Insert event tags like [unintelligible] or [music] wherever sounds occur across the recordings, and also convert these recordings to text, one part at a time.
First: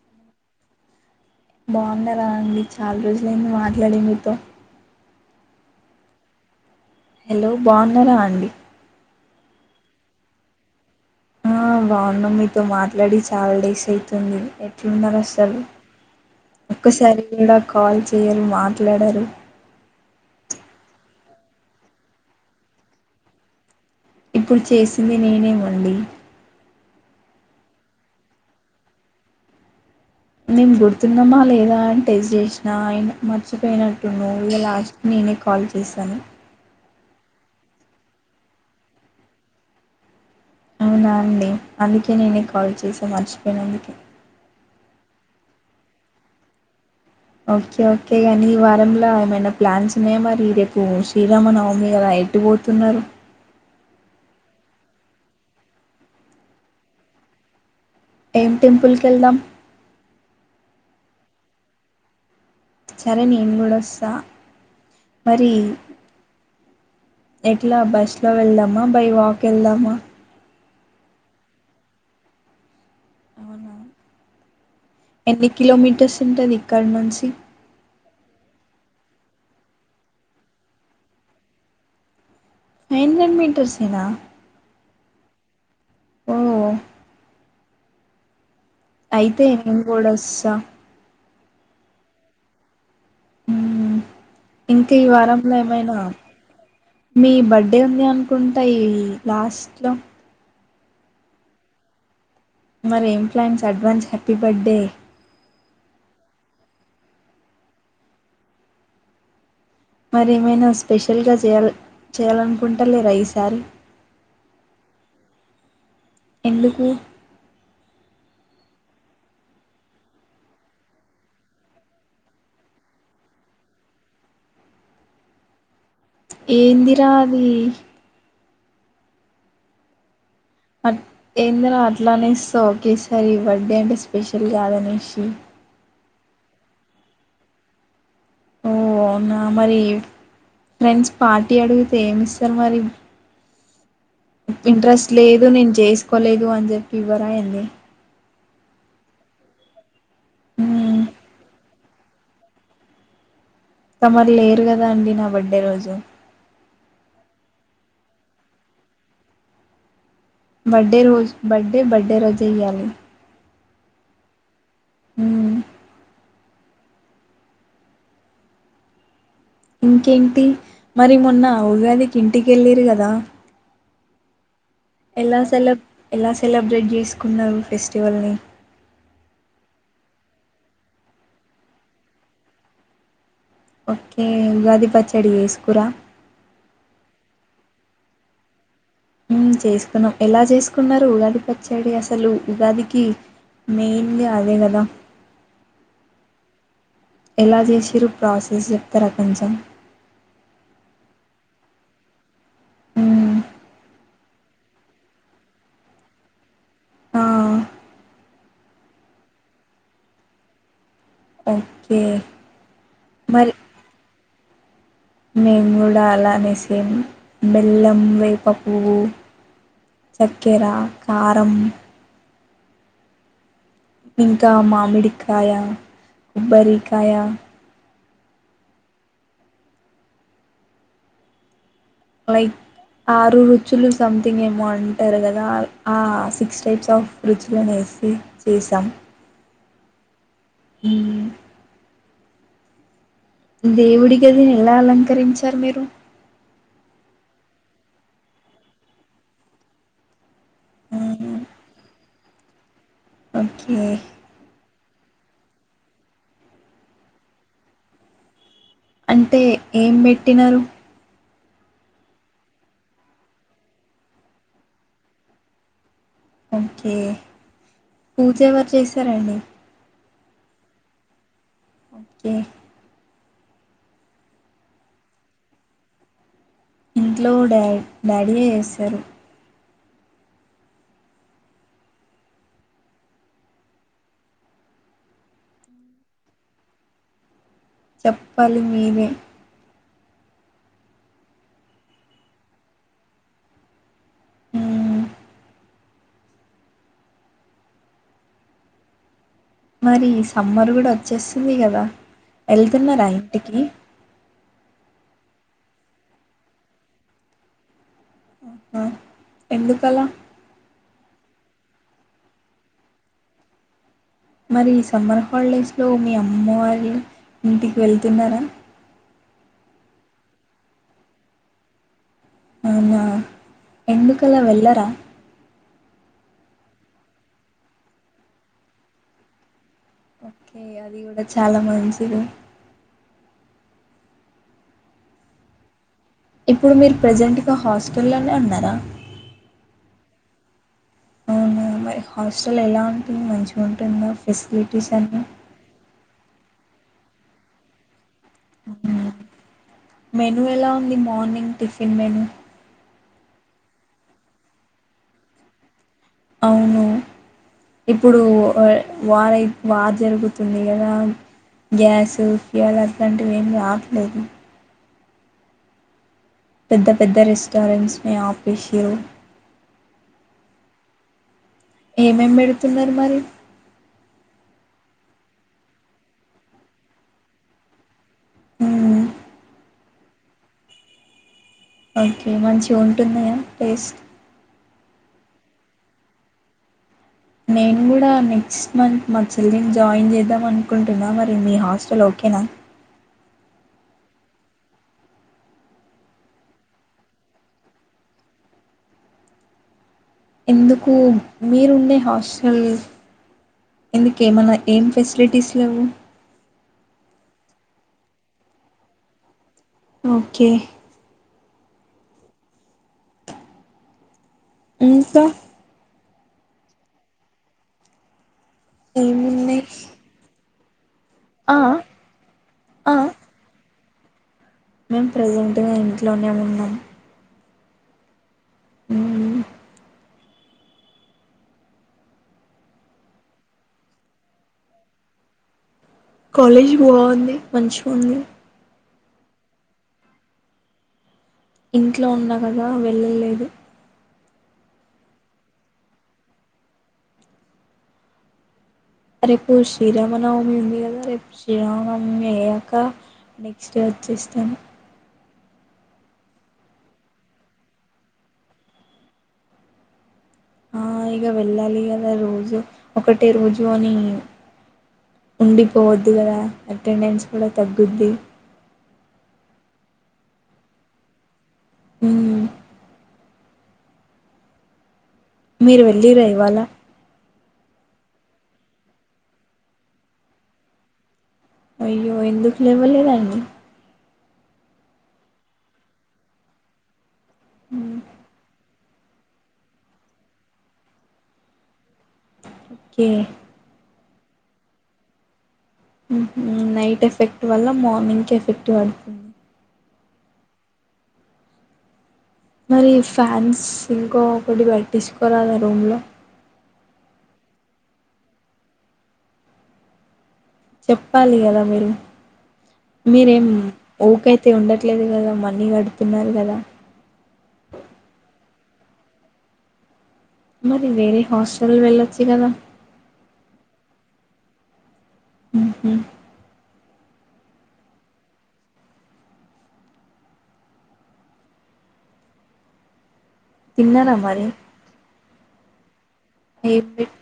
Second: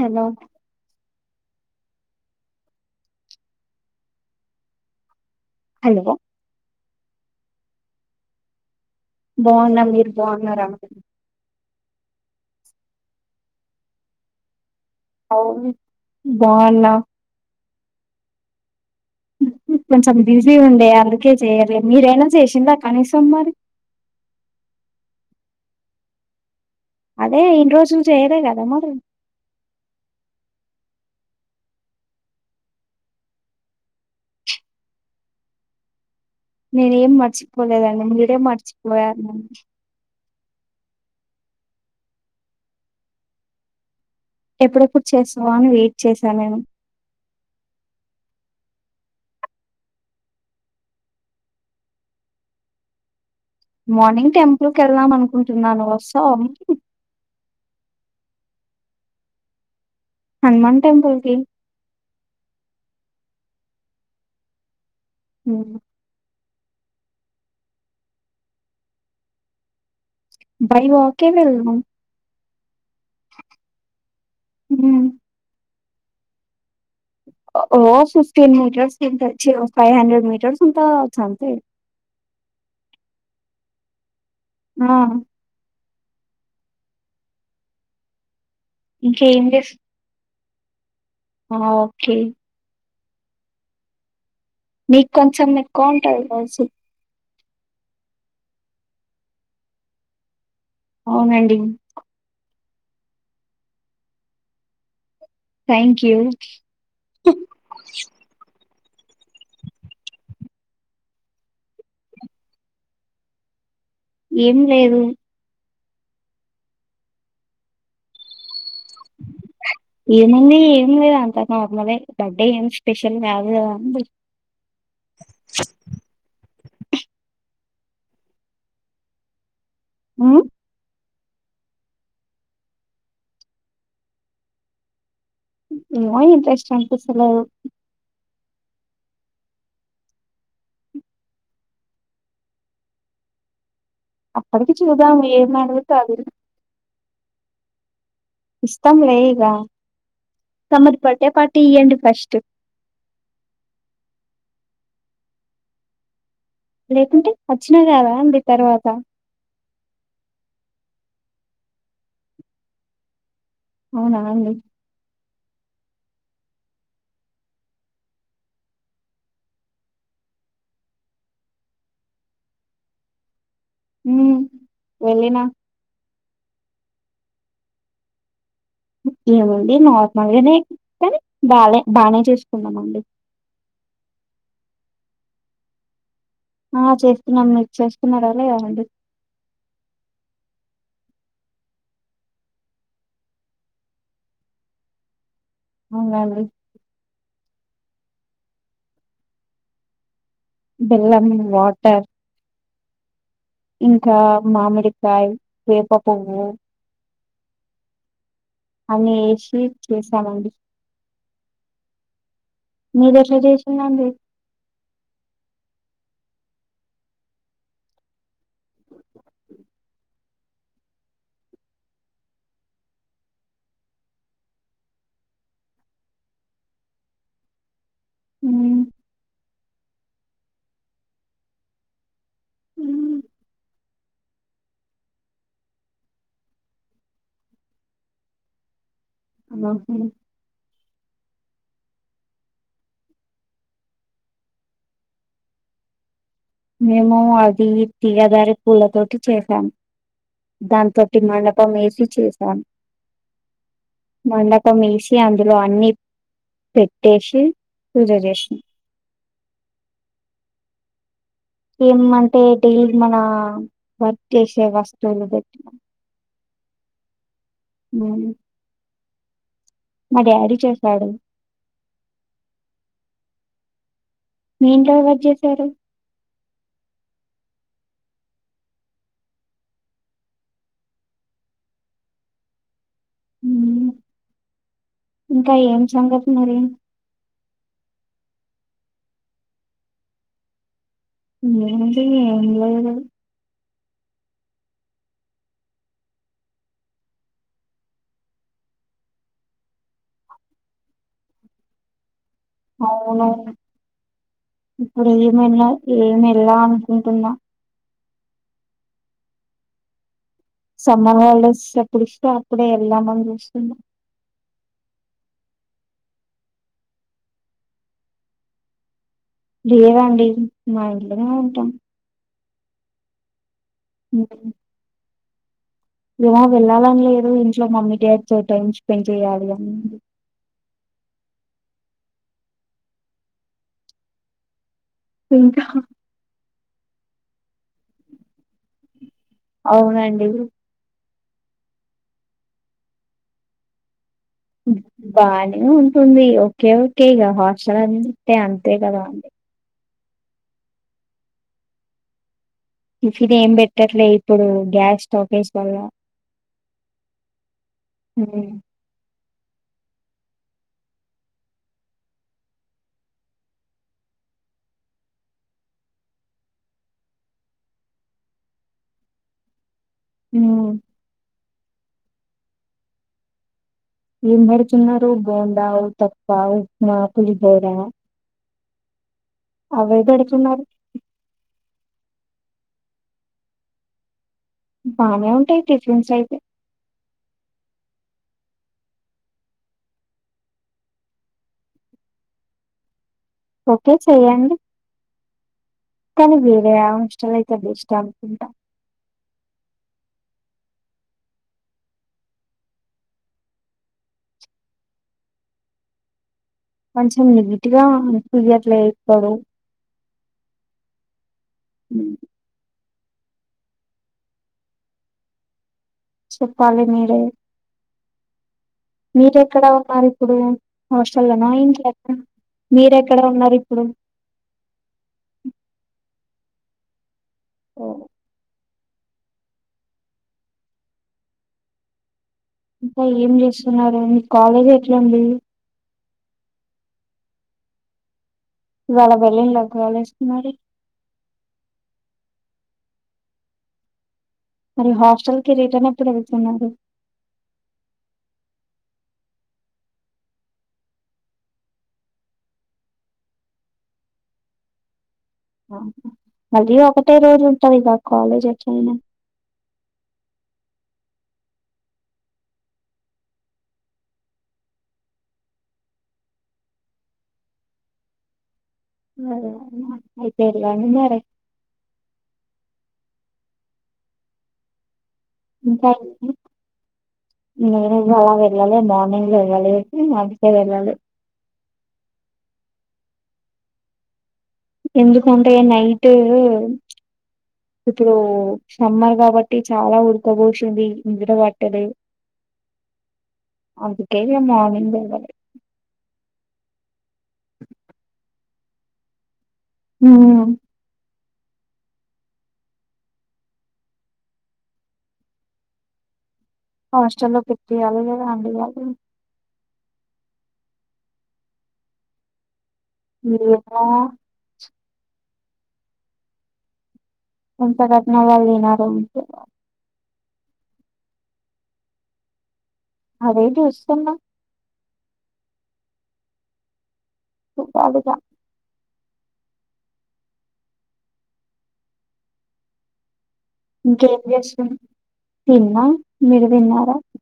Hello బాగున్నారా అండి చాలా రోజులయింది మాట్లాడీ మీతో హలో హలో బాగున్నారా అండి బాగున్న మీరు బాగున్నరా ఆ బాగున్నా మీతో మాట్లాడి చాలా డేస్ అయితుంది తున్నారు అసలు అవును బాగున్నా ఒక్కసారి కూడా కాల్ చేయరు మా కొంచెం బిజీ ఉండే అందుకే చెయ్యలే మీరైనా చేసిండ్ర కనీసం మరి ఇప్పుడు చేసింది నేనేమండి అదే ఇన్ని రోజులు చేయలే కదా మరీ మేము గుర్తున్నామా లేదా అని టెస్ట్ చేసిన అయన మర్చిపోయినట్టు ఉన్నావ్ ఇగ లాస్ట్కి నేనే కాల్ చేశాను నేనేం మర్చిపోలేదండి మీరే మర్చిపోయారు నన్ను అవునా అండి అందుకే నేనే కాల్ చేసి మర్చిపోయి నందుకే ఎప్పుడెప్పుడు చేస్తావా అని వెయిట్ చేసా నేను ఓకే ఓకే కాని ఈ వారంలో ఏమైనా ప్లాన్స్ ఉన్నాయా మరి రేపు శ్రీరామనవమి గద ఎటు పోతున్నారు మార్నింగ్ టెంపుల్కి ఏళ్దాం అనుకుంటున్నాను వస్తావా ఏం టెంపుల్ కేళ్దాం హనుమాన్ టెంపల్కి సరే నేను గుడా ఓస్తా మరి ఎట్లా బస్ లో వెళ్దామా బై వాక్ ఏళ్దామా బై వాకె వెళ్ళాం అవునా ఉమ్ ఎన్ని కిలో మీటర్స్ ఉంటది ఇక్కడ నుంచి ఓ ఫిఫ్టీన్ మీటర్స్ అ ఫైవ్ హండ్రెడ్ మీటర్స్ అంత చ అంతే ఫైవ హండ్రెడ్ మీటర్సేనా ఆ ఓ ఇంకేం అయితే చేస్ నేను కూడా త్త ఆ ఓకే మ్మ్. ఇంకా ఈ మీకు కొంచెం వారంలో ఎకువ ఏమైనా ఉంటాడు తెలిసి మీ బర్త్డే ఉంది అనుకుంటాయి లాస్ట్లో అవునండి మరి ఏం plans advance happy birthday thank you మరేమైనా స్పెషల్గాయ చేయాలనుకుంటా లేర ఈసారి ఏం లేదు ఎందుకు ఏముంది ఏమి లేదా అంతా నార్మలే బర్త్డే ఏమి స్పెషల్ కాదు కదా అండి ఏందిరా అవి హ ఏందరా అట్లా అనేస్థావ్ ఓకే సారి ఈ బర్త్డే అంటే స్పెషల్ కాదనేసి ఏమో ఇంట్రెస్ట్ అనిపిస్తలేదు ఓ అవునా మరి ఫ్రెండ్స్ పార్టీ అడిగితే ఏమి ఇస్తారు మరి అప్పటికి ఇంట్రెస్ట్ చూద్దాం లేదు నేను ఏమడుగుతే అది. చేసుకోలేదు అని చెప్పి ఫీవరా ఏందీ ఇస్తతంలే ఇగా తమరి మ్మ్ బర్త్డేపార్టీ టీ యండి ఫస్ట్ తమర్ లేరు కదా అండి నా బర్డే రోజు లేకుంటే వచ్చినా కదా అండి తర్వాత బడ్డే రోజు బడ్డే బడ్డే రోజు ఇయ్యాలి అవునా అండి ఉమ్ ఇంకేంటి మరి మొన్న అవుగాదికి ఇంటికిళ్ళరు కదా ఉమ్ ఎలా సెలెబ్ ఎలా సెలబ్రేట్ చేసుకున్నారు ఫెస్టివల్ని ఏమండి నార్మల్గానే కానీ బాగా బాగానే చూసుకున్నామండి ఓకే ఉగాది పచ్చడి వేసుకురా ఆ చేస్తున్నాం మీరు చేసుకున్నారాలేదా అండి చేసుకున్నాం ఎలా చేసుకున్నారు ఉగాది పచ్చడి అసలు ఉగాదికి మెయిన్గా అదే కదా అవునండి. ఎలా చేసిరు ప్రాసెస్ చెప్తారా కొంచెం? బెల్లం, వాటర్. ఊ ఇంకా మామిడికాయ్ వేపపువ్వు ఆ! అన్నీ ఏషి చేసామండి. ఓకే. మీరెట్ల చేషిండఅండి? మేంగూడా అలానే సేం బెల్లం, వేపపువ్వు చక్కెర, కారం. ఇంకా మామిడికాయ, కొబ్బరికాయ. మ్మ్. లైక్ ఆరు రుచులు. సంథింగ్ ఏమో అంటారు కదా, ఆ సిక్స్ టైప్స్ ఆఫ్ రుచులనేసి చేసాం. [unintelligible] ఈ దేవుడి గదిని ఎలా అలంకరించారు మీరు? మేమూ అదీ తీయగారె పూలతోటి చేసాం. దాంతోటి మండపం ఏసి చేశాం. ఒకే. పం ఇలిసి అందులో అన్నీ పెట్టేషి, పూజ చేషినం. అంటే ఏం పెట్టినరు? ఏమ్ అంటే డైలీ మనా వర్క్ చేసే వస్తువులు పెట్కు ఒంకే పూజ ఎవరు చేస్ సరే అండి. మా డాడీ చేసాడు. ఓకే మీఇంట్లో ఎవరు చేసారు? ఇంట్లో డా డాడీయే ఏస్సరు. ఇంకా ఏం సంగతి మరి? చెప్పాలి మీరే. ఏవుందీ, ఏంలేదు. అ మరీ సమ్మర్ గుడా వచ్చేస్తుంది కదా. ఎల్తన్నారా అవును ఇంటికి? మెల్ల ఏమెల్లా అనుకుంటున్నా. ఆ ఎందుకలా? సమ్మర్ హాలిడేస్ ఎప్పుడు ఇస్తే అప్పుడే ఎళ్దామని చూస్తున్నా. మరి ఈ సమ్మర్ హాళిడేస్ లో మీ అమ్మోళ్లి ఇంటికి వెళ్తున్నారా? లేదండి, మా ఇంట్లనే ఉంటాం. అవునా ఎందుకలా ఉమ్, వెల్లరా? ఏమో వెల్లాలని లేదు, ఇంట్లో మమ్మీ డాడీతో టైమ్ స్పెండ్ చేయాలి అనీ. ఓకే అది గుడా చాలా మంచిది. ఇంకాహ ఇప్పుడు మీర ప్రజెంట్గా హాస్టల్లోనే ఉన్నారా అవునండి అవున మరి హాస్టల్ ఎలా ఉంటుంది మంచిగా ఉంటుంది బాని తుంది ఓకె ఓకె హాస్టల్ అడి అంటే అంతే కదా హ్మ్. అండి మెను ఎలా ఉంది మార్నింగ్ టిఫిన్ మెనుూ టిఫిన్ ఏం పెట్టట్లే ఇప్పుడు గ్యాస్ స్టాకేజ్ వల్ల అవును ఇప్పుడు ఉమ్ వ వారె వ జరుగుతుంది గదా గ్యాస్ ఫ్యూయల్ అట్లాంటివి ఏమి రావట్లేదు పెద్ద పెద్ద రెస్టారెంట్స్ని ఆఫీషియల్ హు ఏమేం పెడుతున్నారు మరి ఎం పెడుతున్నారుా బోండా అ తప్ప ఉప్మా కుులిదేరా ఉమ్ అవే పెడుతున్నారు. ఓకే మంచిగ ఉంటుంది ఇకా టేస్ట్ బానే ఉంటాయి టిఫన్స్ అయితే నేను కూడా నెక్స్ట్ మంత్ మా చెల్లిన్ జాయిన్ చేద్దాం అనుకుంటున్నా మరి మీ హాస్టల్ ఓకేనా ఓకే చెయ్యండి కాని వేరే అంశాలు అయితే అదిష్టం అనుకుంటా ఎందుకు మీరుండే హాస్టల్ ఎందుకు ఏమన్నా ఏం ఫెసిలిటీస్ లేవు కొంచం నీట్గా అనిపీయట్లే ఇక్కడు ఓకె మ్ ఎంత చెప్పాలె మీరె ఏమున్నాయి మీరెక్కడ ఉన్నారు ఇప్పుడు హోస్టల్లోనా ఆ ఇంట్లోనా మీరెక్కడ ఉన్నారు ఇప్పుడు మేమ్ ప్రజెంట్గ ఇంట్లోనే ఉన్నాం ఓ మ్ ఇంక ఏం చేస్తున్నారు మీ కాలేజ్ ఎట్ల ఉంది కాలేజ్ బాగుంది మంచిగ ఉంది ఇవాళ వెళ్ళిన్ల కాలేజ్ కి మరి ఇంట్లో ఉన్న గదా వెళ్ళలేదు మరి హాస్టల్కి రిటర్న్ ఎప్పుడు వెళ్తున్నారు రేపు శ్రీరామనవమి ఉంది కదా రేపు శ్రీరామనవమి అయ్యాక నెక్స్ట్ డే వచ్చేస్తాను మళ్ళీ ఒకటే రోజు ఉంటదిక కాలేజ్ ఎట్లయినా ఆ ఇక వెళ్ళాలి కదా రోజు ఒకటే రోజు అని ఉండిపోవద్దు కదా అటెండెన్స్ కూడ తగ్గుద్ది అదే అయితేల నిన్నార హు మీరు వెళ్ళీరా ఇవ్వాల మంగ్ అలా వెళ్ళాలి మార్నింగ్ వెళ్ళాలి అందుకే వెళ్ళాలి [inaudible] అయ్యో ఎందుకు లేవ ల్లేదండి ఎందుకంటే నైటా మ్మ్ ఇప్పుడూ సమ్మర్ కాబట్టి చాలా ఉడకబోశిందీ నిద్రబట్టలే. ఓకే అందుకే ఇగ మార్నింగ్ లెగలే. ఊహూ నైట్ ఎఫెక్ట్ వల్ల మార్నింగ్కి ఎఫ్ ఎఫెక్ట్ పడుతుంది. [unintelligible] మరి ఫ్యాన్స్ ఇంకో ఒకటి పెట్టిచ్చుకోరాద ఆ రూమ్ లో హాస్టల్లో పెట్టియాలి గదా అందులో వాళ్ళు. చెప్పాలి గదా మీరు. మీరేం ఏమో ఊకైతే ఉండట్లేదు గదా మ అన్నీ కడుతున్నారు గదా ఎంత గట్టినా వాళ్ళు వినరు అంతే మరి వేరే హాస్టల్ వెళ్ళొచ్చు గదా. అదే చూస్తున్నా. ఊహు [unintelligible] గా ఇంక తిన్నారా ఏం మరి చేస్తున్నవ్ తిన్నా మీరు ఏం తిన్నారా. పెట్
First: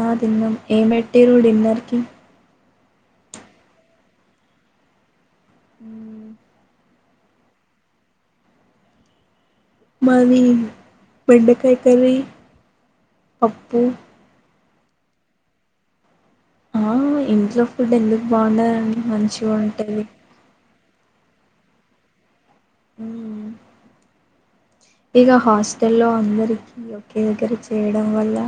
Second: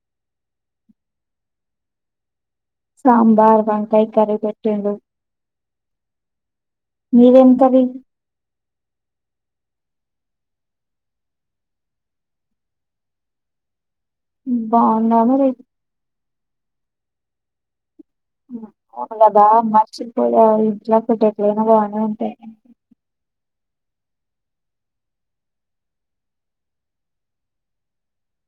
ఆ తిన్నం ఏం పెట్టిర్రు డిన్నర్కి. సాంబార్, వంకాయ్ కర్రీ పెటింరు. ఊ మీదేం కర్రీ. మాది బెండకాయ కర్రీ, పప్పు బాగుందా మరి ఆ ఇంట్లో ఇప్పుడు ఎందుకు బాగుండ దండి మంచిగ ఉంటది. ఇట్లా ఫుడ్ ఎట్లయినా బాగానే ఉంటాయి. ఊఊ ఇగ హాస్టల్లో అందరికీ ఒకే దగ్గర చేయడం వల్లా.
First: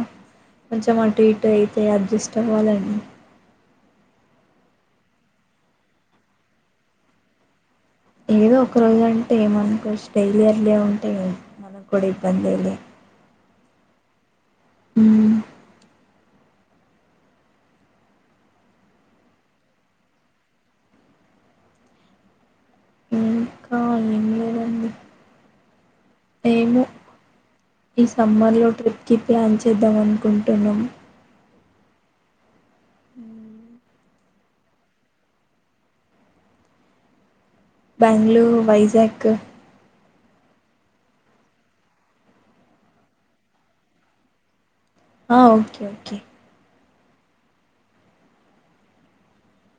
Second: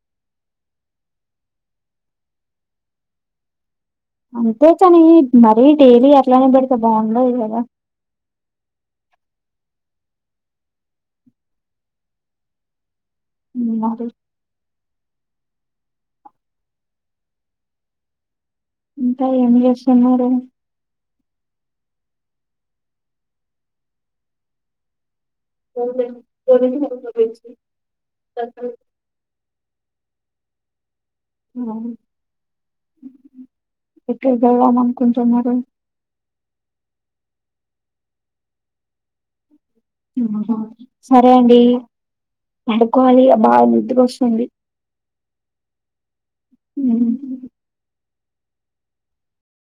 కొంచెం అటు ఇటు అయితే అడ్జస్ట్ అవ్వాలండి. అంతే కానీ, మరీ డైలీ అట్లానే పెడితే బాగుండదు కదా. ఏదో ఒక రోజు అంటే ఏమో అనుకోవచ్చు డైలీ అట్లే ఉంటే మనకు కూడా ఇబ్బందే లే. ఊ [unintelligible] ఊ ఇంకా ఏం చేస్తున్నారు. ఇంకా ఏం లేదండి. [unintelligible] ఏమో ఈ సమ్మర్ లో ట్రిప్ కి ప్లాన్ చ్ చేద్దామనుకుంటున్నం అవును. మ్మ్. ఎక్కడికి వెళ్దాం అనుకున్నుటున్నారు. బెంగళూర్, వైజాక ఆహ సరే అండి పడుకోవాలి బాగా నిద్ర వస్తుంది ఆ ఓకే ఓకే ఉ